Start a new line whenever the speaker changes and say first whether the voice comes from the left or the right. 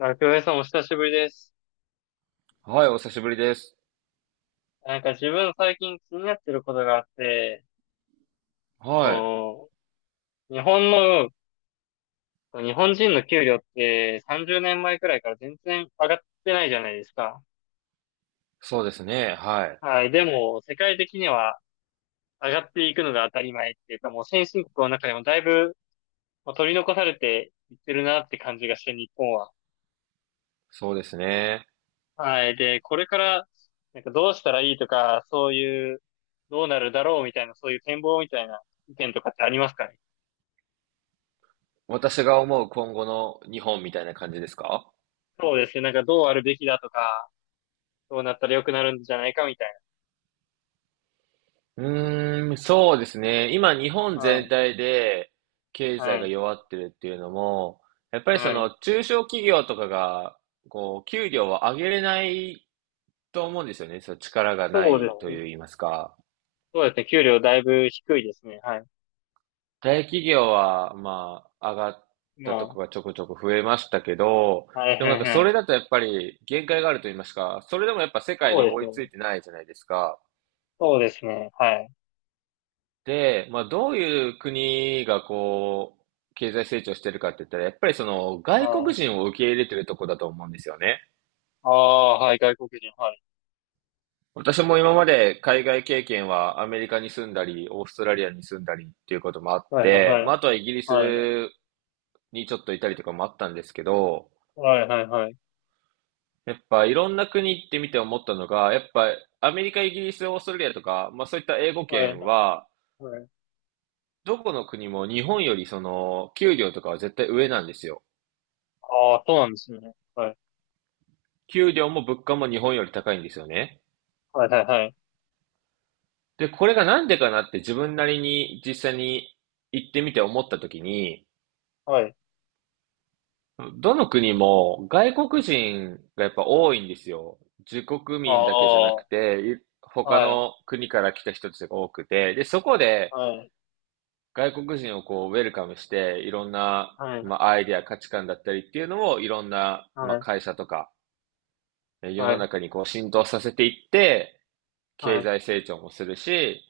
left: あ、久米さんお久しぶりです。
right: はい、お久しぶりです。
left: なんか自分最近気になってることがあって、
right: はい。
left: その、日本の、日本人の給料って30年前くらいから全然上がってないじゃないですか。
right: そうですね。はい。
left: はい。でも、世界的には上がっていくのが当たり前っていうか、もう先進国の中でもだいぶもう取り残されていってるなって感じがして、日本は。
right: そうですね。
left: はい。で、これから、なんかどうしたらいいとか、そういう、どうなるだろうみたいな、そういう展望みたいな意見とかってありますかね。
right: 私が思う今後の日本みたいな感じですか？
left: そうですね。なんかどうあるべきだとか、どうなったら良くなるんじゃないかみたい
right: うーん、そうですね。今、日本
left: な。は
right: 全
left: い。
right: 体で経
left: は
right: 済が
left: い。
right: 弱ってるっていうのも、やっぱりそ
left: はい。
right: の中小企業とかが、こう、給料を上げれないと思うんですよね。そう、力がな
left: そうで
right: いと
left: すね。
right: 言いますか。
left: そうですね。給料だいぶ低いですね。はい。
right: 大企業は、まあ、上がっ
left: ま
right: たとこがちょこちょこ増えましたけど、
left: あ、はい
right: でもな
left: は
right: ん
left: い
right: か
left: は
right: そ
left: い。
right: れだとやっぱり限界があると言いますか、それでもやっぱ世界
left: そ
right: に
left: うで
right: 追
left: す
right: いつ
left: ね。
right: いてないじゃないですか。
left: そうですね。はい。
right: で、まあどういう国がこう、経済成長してるかって言ったら、やっぱりその外
left: は
right: 国人
left: い。
right: を受け入れてるとこだと思うんですよね。
left: ああ、はい。外国人。はい。
right: 私も今まで海外経験はアメリカに住んだり、オーストラリアに住んだりっていうこともあっ
left: はいはいは
right: て、まああとはイギリ
left: い。はい。
right: スにちょっといたりとかもあったんですけど、
left: はいはいはい。
right: やっぱいろんな国行ってみて思ったのが、やっぱアメリカ、イギリス、オーストラリアとか、まあそういった英語
left: はい。
right: 圏は、
left: はい。
right: どこの国も日本よりその給料とかは絶対上なんですよ。
left: ああ、そうなんですね。はい。
right: 給料も物価も日本より高いんですよね。
left: はいはいはい。
right: で、これがなんでかなって自分なりに実際に行ってみて思った時に、
left: はい。
right: どの国も外国人がやっぱ多いんですよ。自国
left: あ
right: 民だけじゃなくて、い
left: あ、
right: 他
left: はい。
right: の国から来た人たちが多くて、で、そこで、
left: はい。
right: 外国人をこう、ウェルカムして、いろんな、
left: はい。
right: まあ、アイデア、価値観だったりっていうのを、いろんな、
left: は
right: まあ、
left: い。
right: 会社とか、え世
left: は
right: の
left: い。
right: 中にこう、浸透させていって、経
left: はい。
right: 済成長もするし、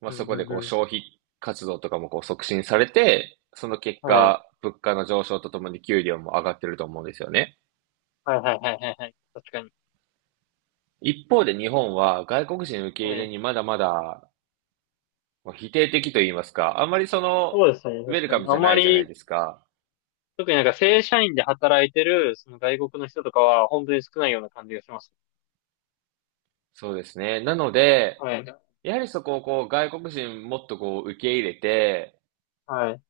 right: まあ、
left: う
right: そ
left: ん
right: こ
left: う
right: で
left: ん
right: こう、
left: うん。
right: 消費活動とかもこう、促進されて、その結
left: はい。
right: 果、物価の上昇とともに給料も上がってると思うんですよね。
left: はいはいはいはいはい。確かに。
right: 一方で日本は外国人受け
left: は
right: 入れ
left: い。
right: にまだまだまあ否定的と言いますか、あんまりその、
left: そうですね、
right: ウェ
left: 確
right: ル
left: か
right: カ
left: に。
right: ム
left: あ
right: じゃな
left: ま
right: いじゃな
left: り、
right: いですか。
left: 特になんか正社員で働いてる、その外国の人とかは、本当に少ないような感じがします。
right: そうですね。なので、
left: はい。
right: やはりそこをこう外国人もっとこう受け入れて、
left: はい。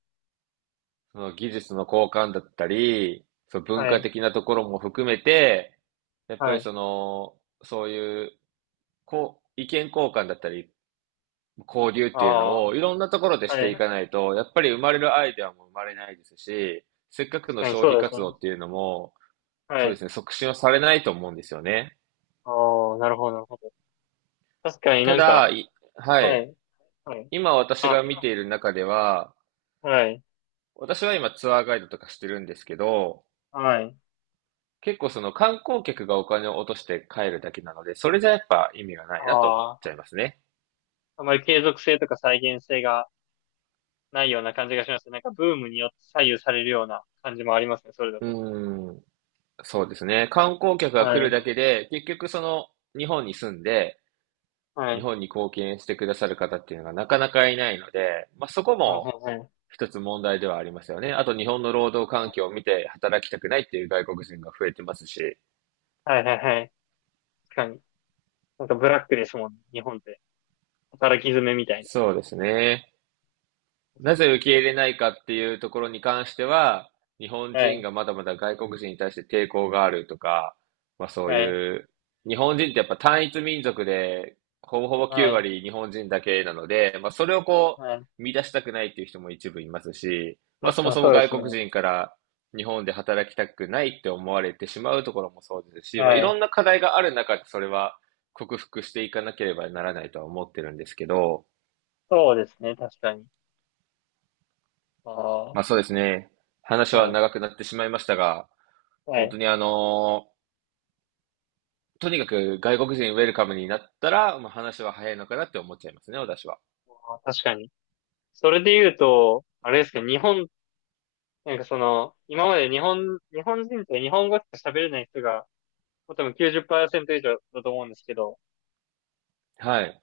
right: その技術の交換だったり、その文
left: は
right: 化
left: い。
right: 的なところも含めて、やっぱ
left: は
right: り
left: い。
right: その、そういうこう意見交換だったり、交流っ
left: あ
right: ていうのをいろんなところで
left: あ、
right: し
left: は
right: ていか
left: い。
right: ないと、やっぱり生まれるアイデアも生まれないですし、せっかく
left: 確
right: の
left: かに
right: 消
left: そう
right: 費
left: ですね。
right: 活動っていうのも、
left: は
right: そうで
left: い。
right: すね、促進はされないと思うんですよね。
left: ああ、なるほど、なるほど。確かに
right: た
left: なんか、
right: だ、いは
left: は
right: い。
left: い。はい。
right: 今私
left: あ、
right: が見ている中では、
left: はい。
right: 私は今ツアーガイドとかしてるんですけど、
left: はい。
right: 結構その観光客がお金を落として帰るだけなので、それじゃやっぱ意味がないなと思っ
left: あ
right: ちゃ
left: あ、
right: いますね。
left: あまり継続性とか再現性がないような感じがしますね。なんかブームによって左右されるような感じもありますね、それだ
right: う
left: と。
right: ーん、そうですね。観光客が来
left: は
right: る
left: い。
right: だけで、結局その日本に住んで、
left: は
right: 日
left: い。
right: 本に貢献してくださる方っていうのがなかなかいないので、まあそこ
left: はい、
right: も
left: はい、はい。
right: 一つ問題ではありますよね。あと日本の労働環境を見て働きたくないっていう外国人が増えてますし。
left: はい、はい、はい。確かに。なんかブラックですもんね、日本って。働き詰めみたい
right: そうですね。なぜ受け入れないかっていうところに関しては、日本
left: な。は
right: 人
left: い、
right: がまだまだ外国人に対して抵抗があるとか、まあそう
left: はい、
right: いう、日本人ってやっぱ単一民族で、ほぼほぼ
left: は
right: 9
left: い、
right: 割日本人だけなので、まあそれをこ
left: はい。
right: う、乱したくないっていう人も一部いますし、まあ
left: 確
right: そ
left: か
right: も
left: に
right: そも
left: そうで
right: 外
left: すね。
right: 国人から日本で働きたくないって思われてしまうところもそうですし、まあい
left: は
right: ろ
left: い。
right: んな課題がある中でそれは克服していかなければならないとは思ってるんですけど、
left: そうですね、確かに。あ
right: まあ
left: あ、
right: そうですね。話
left: は
right: は
left: い、
right: 長くなってしまいましたが、
left: は
right: 本当
left: い。
right: にとにかく外国人ウェルカムになったら、まあ、話は早いのかなって思っちゃいますね、私は。
left: あー確かに。それで言うと、あれですけど、日本、なんかその、今まで日本、日本人って日本語しか喋れない人が、もう多分90%以上だと思うんですけど、
right: はい。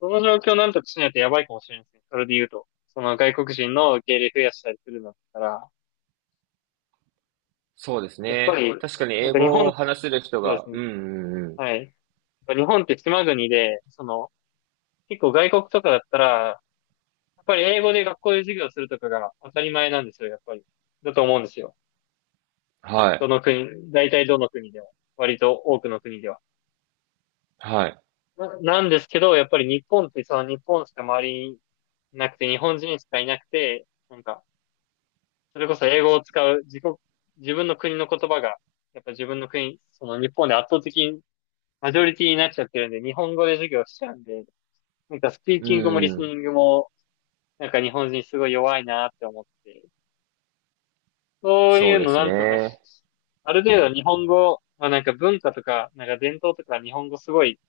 left: その状況をなんとかしないとやばいかもしれないですね。それで言うと。その外国人の受け入れ増やしたりするのだったら、
right: そうです
left: やっぱり、
right: ね。
left: そうです
right: 確か
left: ね
right: に
left: なん
right: 英
left: か日
right: 語
left: 本、
right: を話せる人
left: そうで
right: が、
left: す
right: う
left: ね。
right: んうんうん。
left: はい。日本って島国で、その、結構外国とかだったら、やっぱり英語で学校で授業するとかが当たり前なんですよ、やっぱり。だと思うんですよ。
right: は
left: ど
right: い。
left: の国、大体どの国でも割と多くの国では。
right: はい。
left: なんですけど、やっぱり日本ってその日本しか周りになくて、日本人しかいなくて、なんか、それこそ英語を使う自国、自分の国の言葉が、やっぱ自分の国、その日本で圧倒的にマジョリティになっちゃってるんで、日本語で授業しちゃうんで、なんかスピー
right: う
left: キングもリス
right: ん。
left: ニングもなんか日本人すごい弱いなって思って、そう
right: そ
left: い
right: う
left: う
right: で
left: の
right: す
left: なんとかし、
right: ね。
left: ある程度日本語、まあなんか文化とか、なんか伝統とか日本語すごい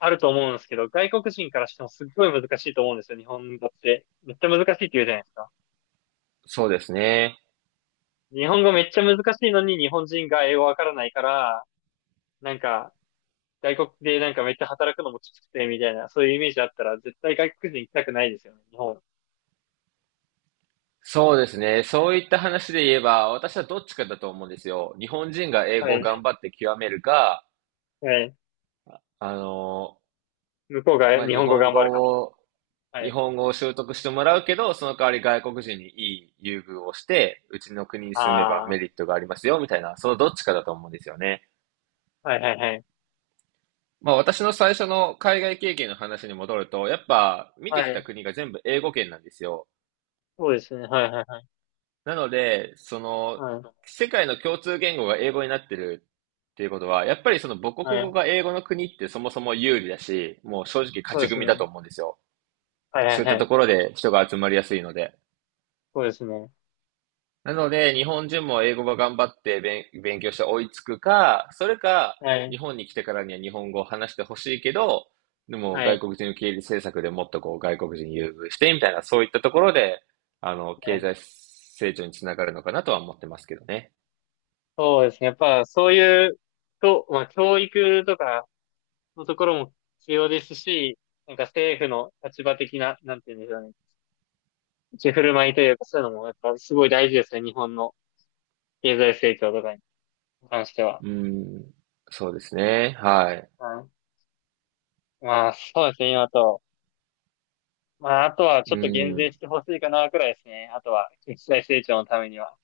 left: あると思うんですけど、外国人からしてもすっごい難しいと思うんですよ、日本語って。めっちゃ難しいって言うじゃないですか。
right: そうですね。
left: 日本語めっちゃ難しいのに日本人が英語わからないから、なんか外国でなんかめっちゃ働くのもきつくてみたいな、そういうイメージあったら絶対外国人行きたくないですよね、日本。
right: そうですね。そういった話で言えば、私はどっちかだと思うんですよ。日本人が英
left: は
right: 語を
left: い。
right: 頑張って極めるか、
left: はい。
right: あの
left: 向こうが
right: まあ、
left: 日
right: 日
left: 本語
right: 本
left: 頑張るか
right: 語を、
left: ら。は
right: 日
left: い。
right: 本語を習得してもらうけど、その代わり外国人にいい優遇をして、うちの国に住めばメ
left: ああ。
right: リットがありますよ、みたいな、そのどっちかだと思うんですよね。
left: はいはいはい。
right: まあ私の最初の海外経験の話に戻ると、やっぱ見
left: は
right: てきた
left: い。
right: 国が全部英語圏なんですよ。
left: そうですね。はいはいはい。
right: なので、その、
left: はい。
right: 世界の共通言語が英語になってるっていうことは、やっぱりその母
left: は
right: 国語
left: い。
right: が英語の国ってそもそも有利だし、もう正直
left: そ
right: 勝
left: うで
right: ち
left: す
right: 組だ
left: ね。
right: と思うんですよ。
left: はいはい
right: そういった
left: は
right: と
left: い。
right: ころで人が集まりやすいので。
left: そうですね。
right: なので、日本人も英語が頑張って勉強して追いつくか、それか、
left: はい。
right: 日本に来てからには日本語を話してほしいけど、でも
left: は
right: 外
left: い。
right: 国人受け入れ政策でもっとこう外国人優遇してみたいな、そういったところで、
left: は
right: 経
left: い。
right: 済成長につながるのかなとは思ってますけどね。
left: そうですね。やっぱそういう、と、まあ教育とかのところも必要ですし、なんか政府の立場的な、なんていうんですかね。立ち振る舞いというかそういうのもやっぱすごい大事ですね。日本の経済成長とかに関しては。
right: うん、そうですね。はい。
left: はい。まあそうですね。今と。まああとはちょ
right: う
left: っと減税
right: ん、
left: してほしいかなくらいですね。あとは経済成長のためには。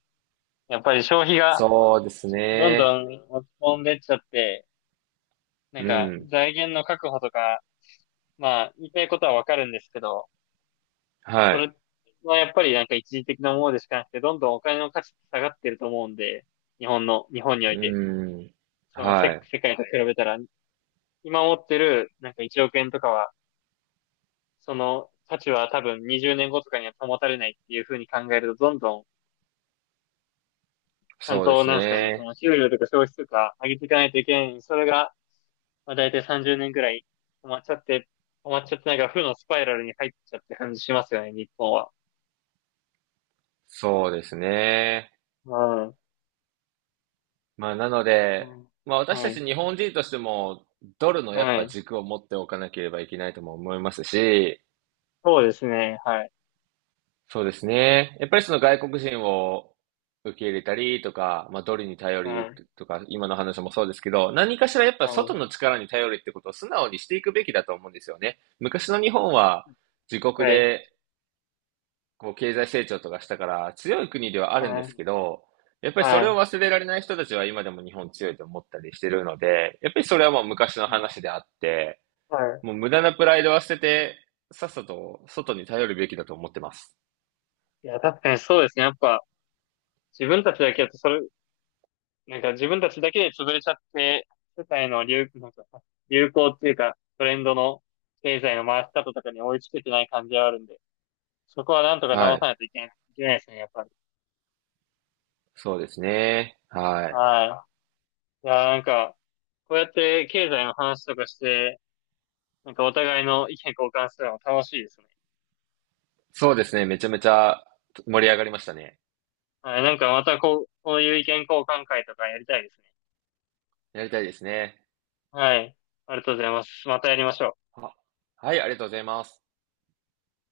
left: やっぱり消費が
right: そうです
left: どん
right: ね。
left: どん落ち込んでっちゃって、なん
right: う
left: か
right: ん、
left: 財源の確保とか、まあ言いたいことはわかるんですけど、そ
right: はい。
left: れはやっぱりなんか一時的なものでしかなくて、どんどんお金の価値って下がってると思うんで、日本の、日本において、
right: うん、
left: その
right: は
left: 世、
right: い。
left: 世界と比べたら、今持ってるなんか1億円とかは、その価値は多分20年後とかには保たれないっていうふうに考えると、どんどんちゃん
right: そうで
left: と、
right: す
left: なんですかね、そ
right: ね。
left: の給料とか消費とか上げていかないといけないのに、それがまあ、大体30年ぐらい止まっちゃって、なんか負のスパイラルに入っちゃって感じしますよね、日本は。
right: そうですね。
left: うん。
right: まあ、なの
left: う
right: で、
left: ん。
right: まあ、私
left: は
right: た
left: い。
right: ち日本人としても、ドルのやっ
left: は
right: ぱ
left: い。
right: 軸を持っておかなければいけないとも思いますし、
left: そうですね。はい。
right: そうですね。やっぱりその外国人を受け入れたりとか、まあ、ドルに頼
left: う
right: り
left: ん。
right: とか、今の話もそうですけど、何かしらやっぱ
left: はい。
right: 外の力に頼りってことを素直にしていくべきだと思うんですよね。昔の日本は自国
left: はい。
right: でこう経済成長とかしたから強い国ではあるんで
left: は
right: す
left: い。
right: けど、やっぱりそ
left: は
right: れを
left: い。
right: 忘れられない人たちは今でも日本強いと思ったりしてるので、やっぱりそれはもう昔の
left: うん
right: 話であって、
left: はい。
right: もう無駄なプライドは捨てて、さっさと外に頼るべきだと思ってます。
left: いや、確かにそうですね。やっぱ、自分たちだけだと、それ、なんか自分たちだけで潰れちゃって、世界の流、なんか、流行っていうか、トレンドの経済の回し方とかに追いつけてない感じはあるんで、そこはなんとか
right: は
left: 直さ
right: い。
left: ないといけないですね、やっぱり。
right: そうですね。はい。
left: はい。いやー、なんか、こうやって経済の話とかして、なんかお互いの意見交換するの楽しいですね。
right: そうですね。めちゃめちゃ盛り上がりましたね。
left: はい、なんかまたこう、こういう意見交換会とかやりたいですね。
right: やりたいですね。
left: はい、ありがとうございます。またやりましょう。
right: は、はい、ありがとうございます。